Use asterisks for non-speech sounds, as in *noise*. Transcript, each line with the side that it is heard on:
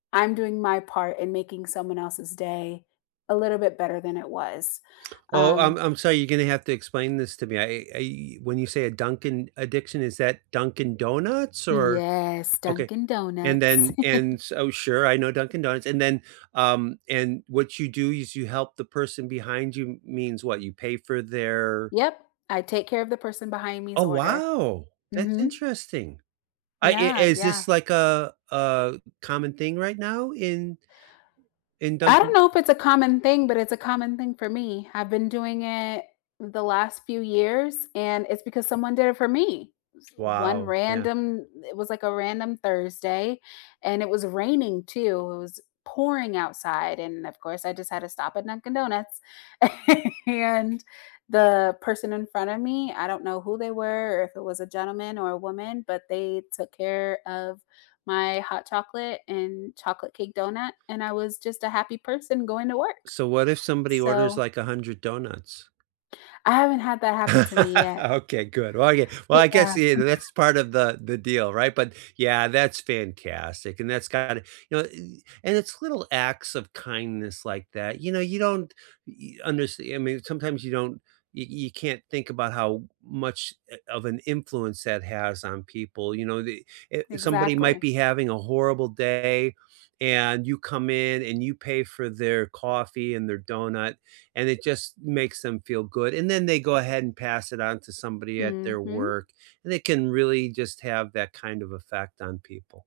left: I'm doing my part in making someone else's day a little bit better than it was.
right: Oh, I'm
left: Um
right: I'm sorry, you're gonna have to explain this to me, I I when you say a "Dunkin' addiction," is that Dunkin' Donuts or
left: Yes,
right: Okay,
left: Dunkin'
right: and
left: Donuts.
right: then and
left: *chuckles*
right: s Oh, sure, I know Dunkin' Donuts, and then um, and what you do is you help the person behind you, means what? You pay for their
left: Yep. I take care of the person behind me's
right: Oh,
left: order.
right: wow! That's
left: Mhm.
right: interesting. I i
left: Yeah,
right: is
left: yeah.
right: this like a a common thing right now in in
left: I don't
right: Dunkin'?
left: know if it's a common thing, but it's a common thing for me. I've been doing it the last few years and it's because someone did it for me. It was one
right: Wow, yeah.
left: random it was, like, a random Thursday and it was raining too, it was pouring outside, and of course, I just had to stop at Dunkin' Donuts, *chuckles* and the person in front of me, I don't know who they were, or if it was a gentleman or a woman, but they took care of my hot chocolate and chocolate cake donut, and I was just a happy person going to work.
right: So, what if somebody orders,
left: So
right: like, 100 donuts?
left: I haven't had that happen to me
right: *laughs*
left: yet.
right: Okay, good. Well, I gue well, I guess,
left: Yeah.
right: yeah, tha that's part of the the deal, right? But, yeah, that's fantastic and that's kinda you know, i and it's little acts of kindness like that. You know, you don't y underst I mean, sometimes you don't y you can't think about how much, eh, of an influence that has on people. You know, the eh, somebody might
left: Exactly.
right: be having a horrible day, and you come in, and you pay for their coffee and their donut, and it just makes them feel good, and then they go ahead and pass it on to somebody at their
left: Mhm.
right: work, and it can really just have that kind of effect on people.